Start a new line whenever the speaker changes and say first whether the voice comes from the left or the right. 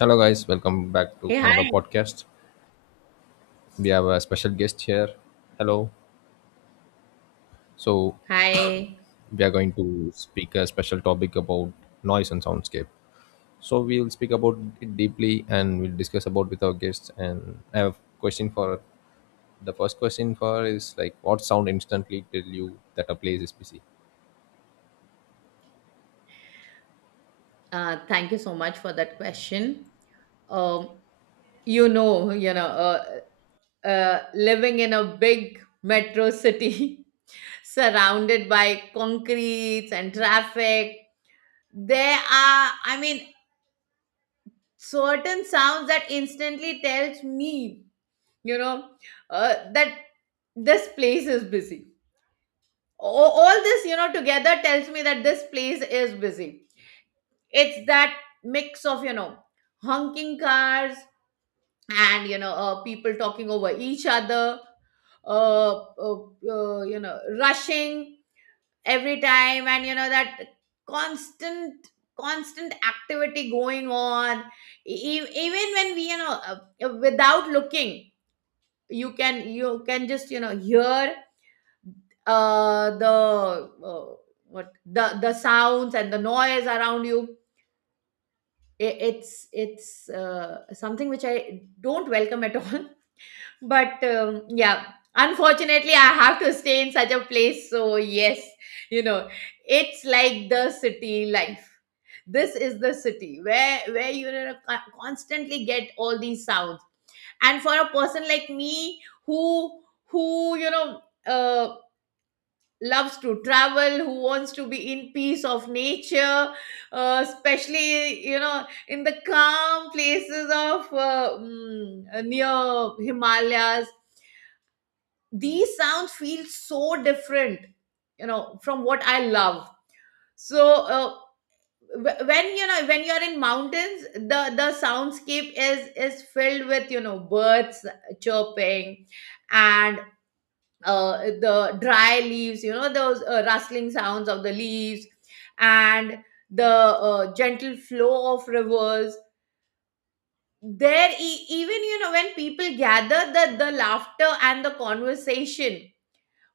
left: Hello, guys. Welcome back to
right: Hey,
left: another
right: hi.
left: podcast. We have a special guest here. Hello. So,
right: Hi.
left: we are going to speak a special topic about noise and soundscape. So, we will speak about it deeply and we'll discuss about with our guests. And I have question for the first question for is like, what sound instantly tell you that a place is busy?
right: Thank you so much for that question. Um, you know, you know, uh, living in a big metro city surrounded by concretes and traffic, there are, certain sounds that instantly tells me, you know, that this place is busy. A- All this, together tells me that this place is busy. It's that mix of honking cars and people talking over each other, uh, uh, rushing every time, and that constant constant activity going on. Even when we, without looking, you can just hear uh, the uh, the sounds and the noise around you. It's something which I don't welcome at all. But yeah, unfortunately, I have to stay in such a place. So yes, you know, it's like the city life. This is the city where, constantly, get all these sounds. And for a person like me who uh, loves to travel, who wants to be in peace of nature, especially in the calm places of near himalayas. These sounds feel so different, from what I love. so uh, when when you're in mountains, the soundscape is filled with birds chirping and the dry leaves, those rustling sounds of the leaves, and the gentle flow of rivers. Even, when people gather, the laughter and the conversation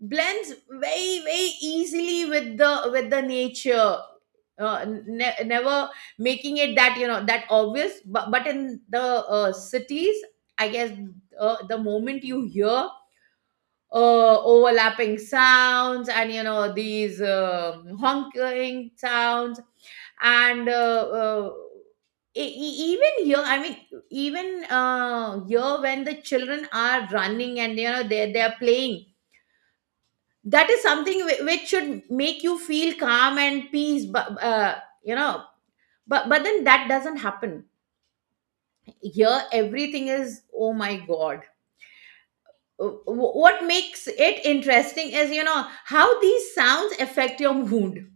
right: blends very, very easily with the nature. Never making it that, that obvious. But in the cities, I guess, the moment you hear overlapping sounds and these honking sounds and even here, even here when the children are running and they are playing, that is something which should make you feel calm and peace. But you know but then that doesn't happen. Here everything is, oh my god. What makes it interesting is how these sounds affect your mood.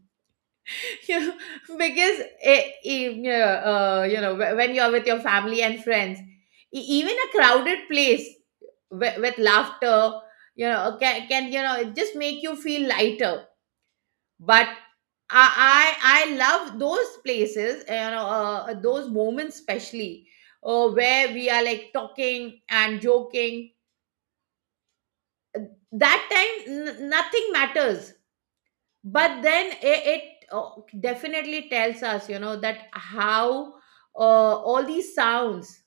right: you know because yeah, when you're with your family and friends, e- even a crowded place with laughter, can just make you feel lighter. But i I love those places, those moments especially, where we are like talking and joking. That time nothing matters. But then it uh, definitely tells us, that how all these sounds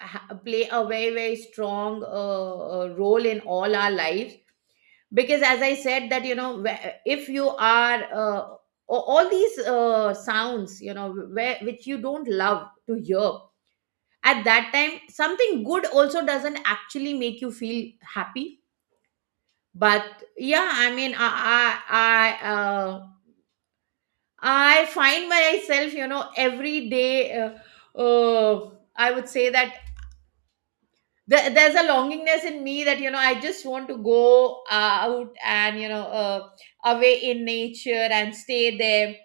right: play a very, very strong, role in all our lives. Because as I said that, if you are, all these sounds, where which you don't love to hear, at that time something good also doesn't actually make you feel happy. But yeah, i i, uh, I find myself, every day, I would say that there's a longingness in me that, I just want to go out and away in nature and stay there.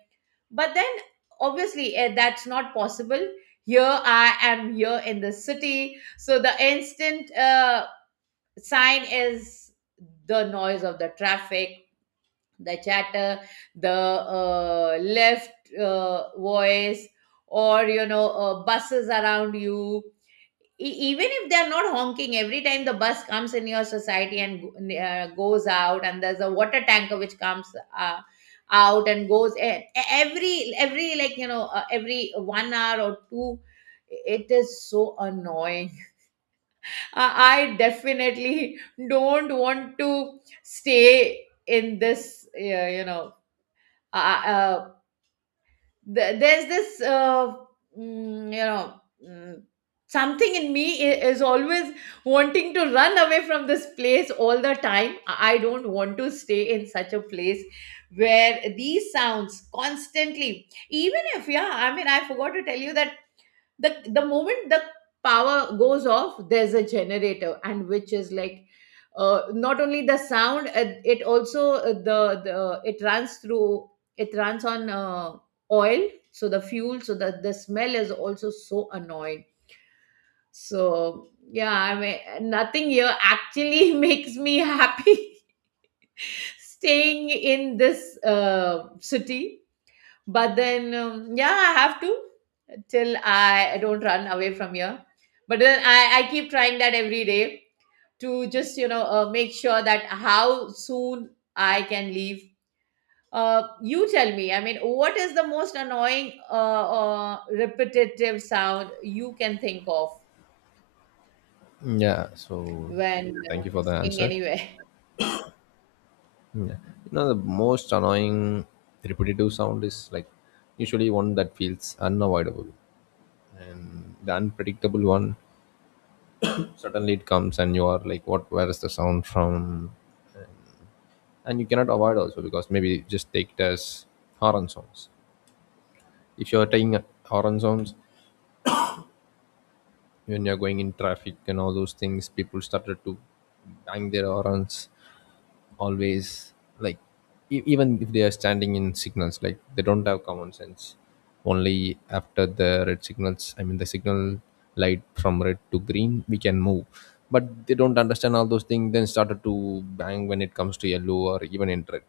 right: But then, obviously, that's not possible here. I am here in the city, so the instant sign is the noise of the traffic, the chatter, the left voice, or buses around you. Even if they are not honking every time, the bus comes in your society and goes out, and there's a water tanker which comes uh, out and goes in. Every like every 1 hour or two, it is so annoying. I definitely don't want to stay in this uh, you know uh, uh, uh, there's this mm, you know mm, something in me I- is always wanting to run away from this place all the time. I don't want to stay in such a place where these sounds constantly. Even if, yeah, I forgot to tell you that the moment the power goes off, there's a generator, and which is like, not only the sound, it also the it runs through, it runs on oil, so the fuel, so that the smell is also so annoying. So yeah, nothing here actually makes me happy staying in this city. But then, yeah, I have to, till I, don't run away from here. But then I keep trying that every day, to just make sure that how soon I can leave. You tell me, what is the most annoying, repetitive sound you can think of
left: Yeah, so
right: when
left: thank you for the
right: staying
left: answer.
right: anywhere?
left: Yeah. You know, the most annoying repetitive sound is like usually one that feels unavoidable. The unpredictable one, suddenly it comes and you are like, what, where is the sound from? And you cannot avoid also, because maybe just take it as horn sounds. If you're taking horn sounds when you're going in traffic and all those things, people started to bang their horns always, like even if they are standing in signals, like they don't have common sense. Only after the red signals, I mean the signal light from red to green we can move, but they don't understand all those things, then started to bang when it comes to yellow or even in red.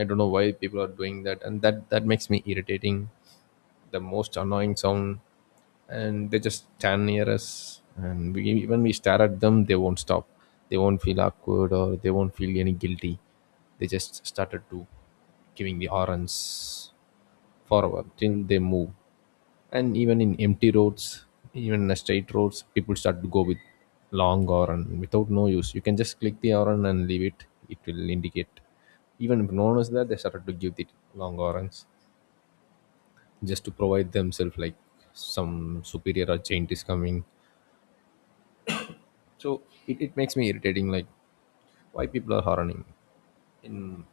left: I don't know why people are doing that, and that makes me irritating, the most annoying sound. And they just stand near us, and we, even we stare at them, they won't stop, they won't feel awkward or they won't feel any guilty. They just started to giving the horns forward till they move. And even in empty roads, even in a straight roads, people start to go with long horn without no use. You can just click the horn and leave it, it will indicate. Even if no one is there, they started to give the long horns, just to provide themselves like some superior agent is coming. So it makes me irritating, like why people are hardening in.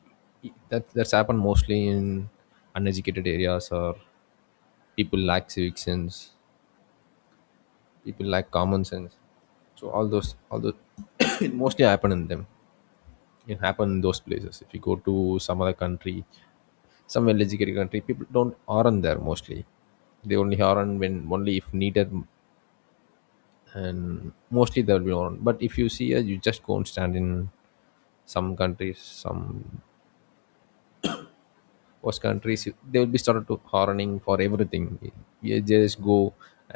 left: That's happened mostly in uneducated areas, or people lack civic sense, people lack common sense. So all those it mostly happen in them. It happen in those places. If you go to some other country, some well educated country, people don't harden there mostly. They only harden when only if needed, and mostly there will be on. But if you see, you just go and stand in some countries, some host countries, they will be started to horning for everything. You just go,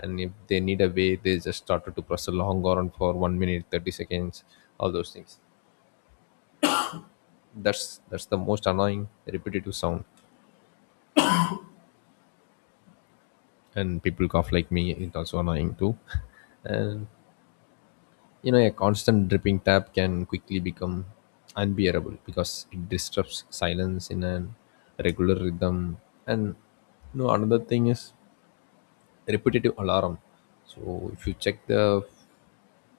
left: and if they need a way, they just started to press a long horn for 1 minute, 30 seconds, all those things. That's the most annoying repetitive sound, and people cough like me. It's also annoying too, and you know, a constant dripping tap can quickly become unbearable because it disrupts silence in an regular rhythm. And you know, another thing is repetitive alarm. So if you check the,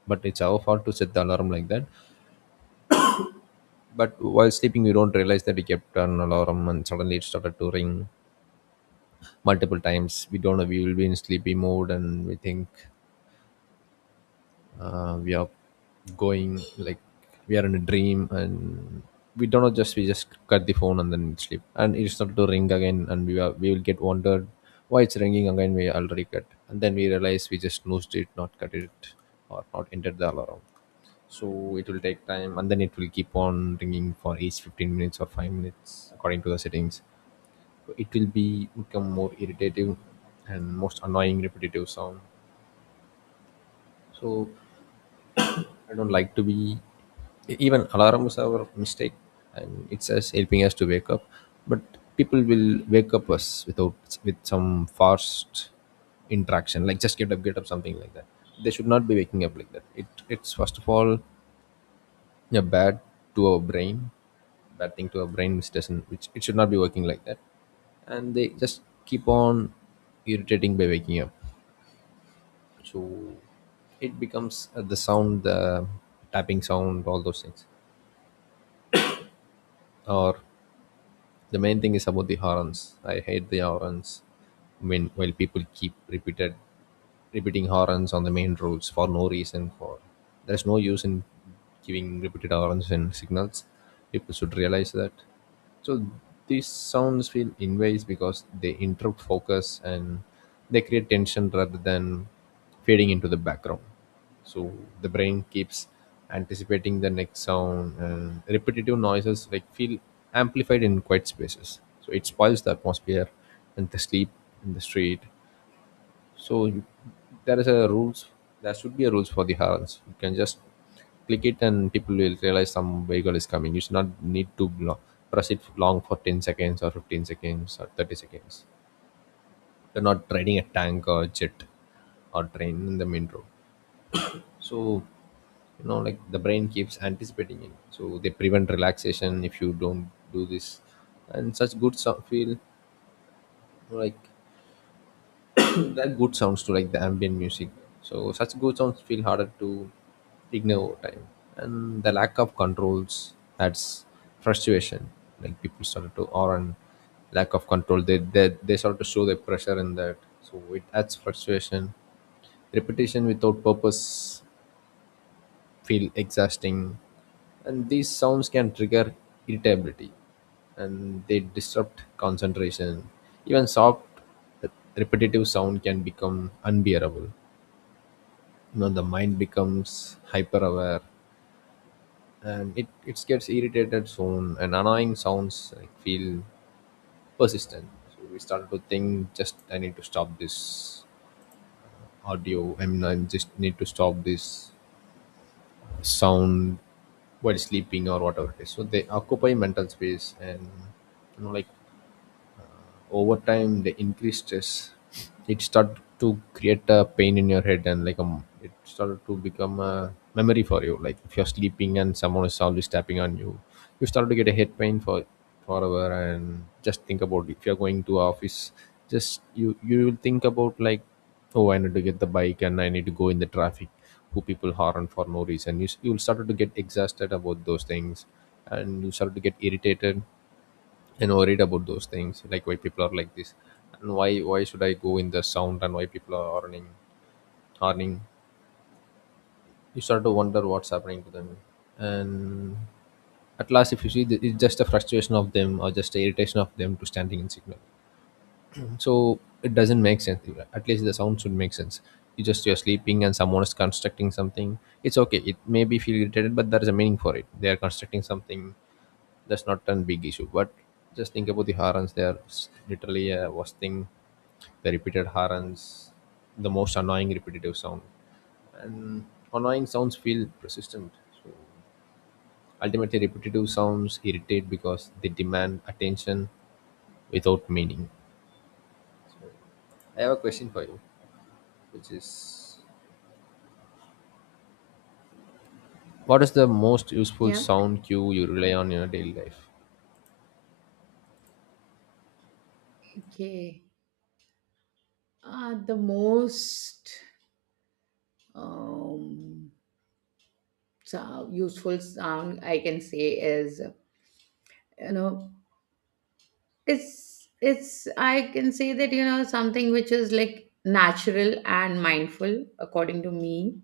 left: but it's our fault to set the alarm like that. But while sleeping we don't realize that we kept an alarm, and suddenly it started to ring multiple times. We don't know, we will be in sleepy mode and we think we are going like we are in a dream, and we don't know, just we just cut the phone and then sleep, and it started to ring again, and we will get wondered why it's ringing again, we already cut, and then we realize we just snoozed it, not cut it, or not entered the alarm. So it will take time, and then it will keep on ringing for each 15 minutes or 5 minutes according to the settings. So it will be become more irritating, and most annoying repetitive sound. So I don't like to be, e, even alarms are a mistake, and it's us helping us to wake up. But people will wake up us without, with some fast interaction, like just get up, get up, something like that. They should not be waking up like that. It's first of all a bad to our brain, bad thing to our brain, which doesn't, which it should not be working like that. And they just keep on irritating by waking up. So it becomes the sound, the tapping sound, all those things, or the main thing is about the horns. I hate the horns, when while people keep repeated repeating horns on the main roads for no reason, for there's no use in giving repeated horns and signals. People should realize that. So these sounds feel invasive because they interrupt focus, and they create tension rather than fading into the background. So the brain keeps anticipating the next sound, and repetitive noises like feel amplified in quiet spaces, so it spoils the atmosphere and the sleep in the street. So you, there is a rules, there should be a rules for the horns. You can just click it and people will realize some vehicle is coming, you should not need to press it long for 10 seconds or 15 seconds or 30 seconds. You're not riding a tank or jet or train in the main road. So you know, like the brain keeps anticipating it, so they prevent relaxation if you don't do this. And such good sound feel like that good sounds to, like the ambient music. So such good sounds feel harder to ignore over time, and the lack of controls adds frustration. Like people started to, or and lack of control, they start to show their pressure in that, so it adds frustration. Repetition without purpose feel exhausting, and these sounds can trigger irritability, and they disrupt concentration. Even soft repetitive sound can become unbearable. You know, the mind becomes hyper aware, and it gets irritated soon, and annoying sounds like, feel persistent. So we start to think, just I need to stop this audio, I mean I just need to stop this sound while sleeping or whatever it is. So they occupy mental space, and you know, like over time the increased stress, it started to create a pain in your head, and like it started to become a memory for you. Like if you're sleeping and someone is always tapping on you, you start to get a head pain for forever. And just think about, if you're going to office, just you will think about like, oh I need to get the bike and I need to go in the traffic, who people harm for no reason. You you'll start to get exhausted about those things, and you start to get irritated and worried about those things, like why people are like this, and why should I go in the sound, and why people are earning, earning. You start to wonder what's happening to them. And at last, if you see, that it's just a frustration of them, or just a irritation of them, to standing in signal. So it doesn't make sense. At least the sound should make sense. You just, you're sleeping and someone is constructing something, it's okay, it may be feel irritated, but there is a meaning for it, they are constructing something, that's not a big issue. But just think about the harans. They are literally a worst thing. The repeated harans, the most annoying repetitive sound, and annoying sounds feel persistent. So ultimately, repetitive sounds irritate because they demand attention without meaning. I have a question for you, which is, what is the most useful
right: Yeah.
left: sound cue you rely on in your daily life?
right: Okay. The most, um, so useful sound I can say is, you know it's I can say that, something which is like natural and mindful according to me.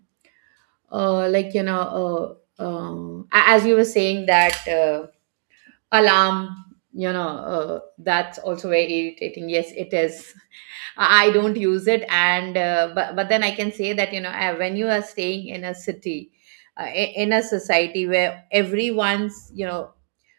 right: uh like you know as you were saying that, alarm, that's also very irritating, yes it is. I don't use it. And but then I can say that, when you are staying in a city, in a society where everyone's,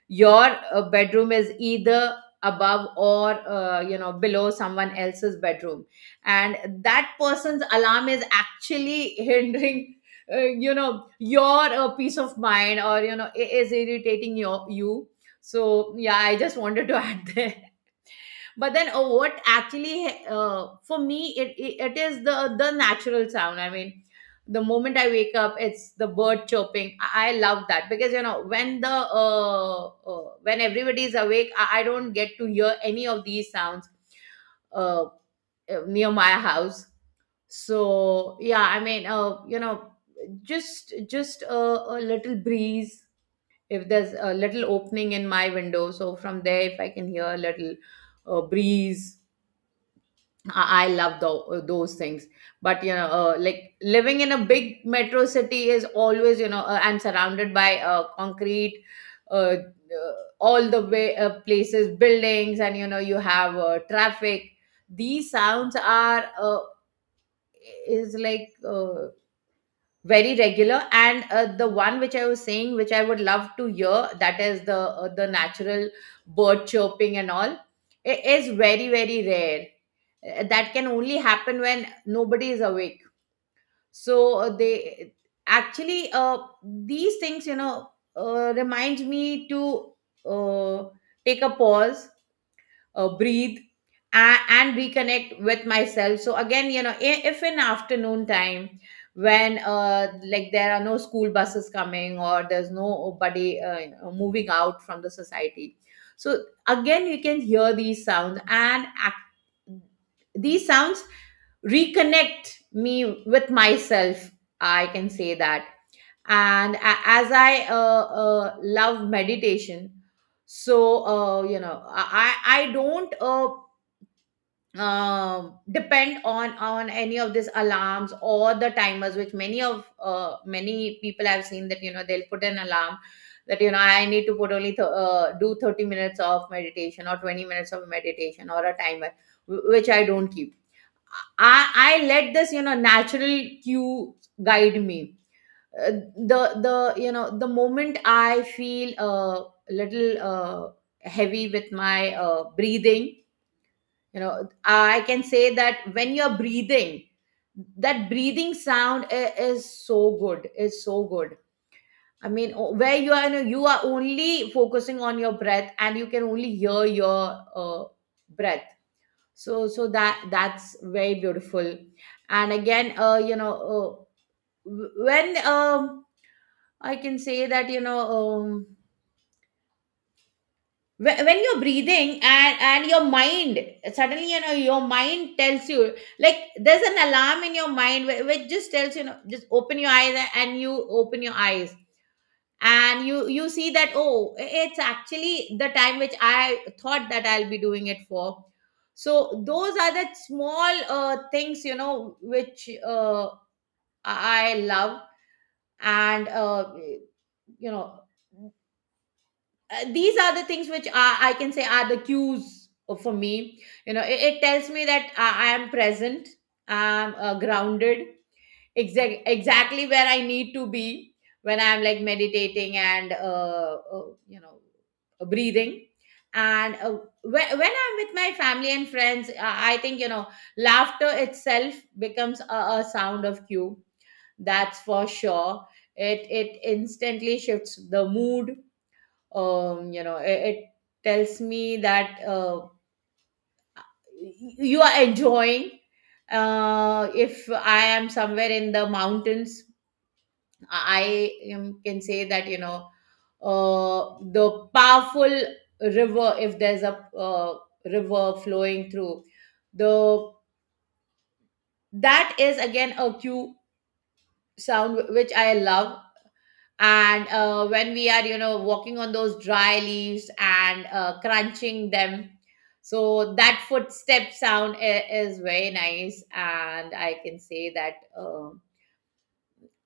right: your bedroom is either above or, below someone else's bedroom, and that person's alarm is actually hindering, your peace of mind, or is irritating you. So yeah, I just wanted to add. But then, what actually, for me it is the natural sound. The moment I wake up, it's the bird chirping. I love that, because, when the when everybody is awake, I don't get to hear any of these sounds uh, near my house. So yeah, I mean, you know just a little breeze. If there's a little opening in my window, so from there if I can hear a little breeze, I love those things. But, you know, like living in a big metro city is always, you know, and surrounded by concrete, uh, uh, all the way, places, buildings, and, you know, you have traffic. These sounds are, is like very regular. And the one which I was saying, which I would love to hear, that is the natural bird chirping and all. It is very, very rare. That can only happen when nobody is awake. So they actually, these things, reminds me to uh, take a pause, breathe, and reconnect with myself. So again, if in afternoon time, when like there are no school buses coming, or there's nobody, moving out from the society, so again you can hear these sounds, these sounds reconnect me with myself, I can say that. And as i love meditation, so, I don't, depend on any of these alarms or the timers, which many of, many people I've seen that, they'll put an alarm, that, I need to put only, do 30 minutes of meditation or 20 minutes of meditation, or a timer, which I don't keep. I let this, natural cue, guide me. The you know The moment I feel a little heavy with my breathing, I can say that when you're breathing, that breathing sound, is so good, is so good. Where you are, you know, you are only focusing on your breath, and you can only hear your breath. So that's very beautiful. And again, when, I can say that, when you're breathing, and your mind suddenly, your mind tells you, like there's an alarm in your mind, which just tells you, you know just open your eyes, and you open your eyes, and you see that, oh, it's actually the time which I thought that I'll be doing it for. So those are the small things, which, I love. And, you know these are the things which are, I can say, are the cues for me. You know, it tells me that I am present, I'm grounded, exactly where I need to be when I'm like meditating and, breathing. And when, I'm with my family and friends, I think, you know, laughter itself becomes a sound of cue. That's for sure. It instantly shifts the mood. It tells me that, y- you are enjoying. If I am somewhere in the mountains, I am, can say that, the powerful river, if there's a river flowing through the, that is again a cue sound which I love. And when we are, walking on those dry leaves and crunching them, so that footstep sound is very nice. And I can say that, uh,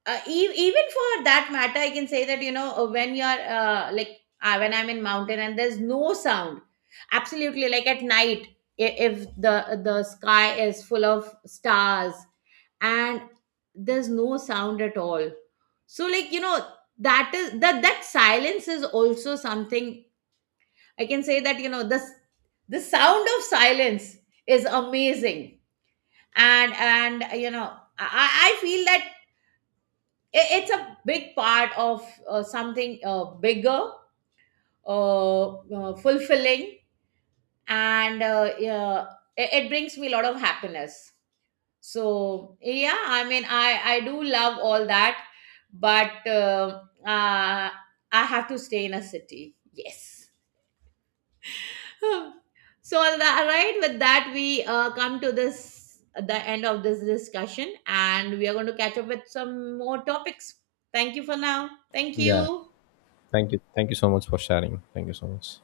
right: uh, e- even for that matter, I can say that, when you're, when I'm in mountain and there's no sound, absolutely, like at night, if the sky is full of stars, and there's no sound at all. So, like that silence is also something, I can say that, this, the sound of silence is amazing. And you know, I feel that it's a big part of, something, bigger, uh, fulfilling. And yeah, it brings me a lot of happiness. So yeah, I do love all that. But I have to stay in a city, yes. So all that, right, with that we come to this, the end of this discussion, and we are going to catch up with some more topics. Thank you for now, thank
left: Yeah.
right: you.
left: Thank you. Thank you so much for sharing. Thank you so much.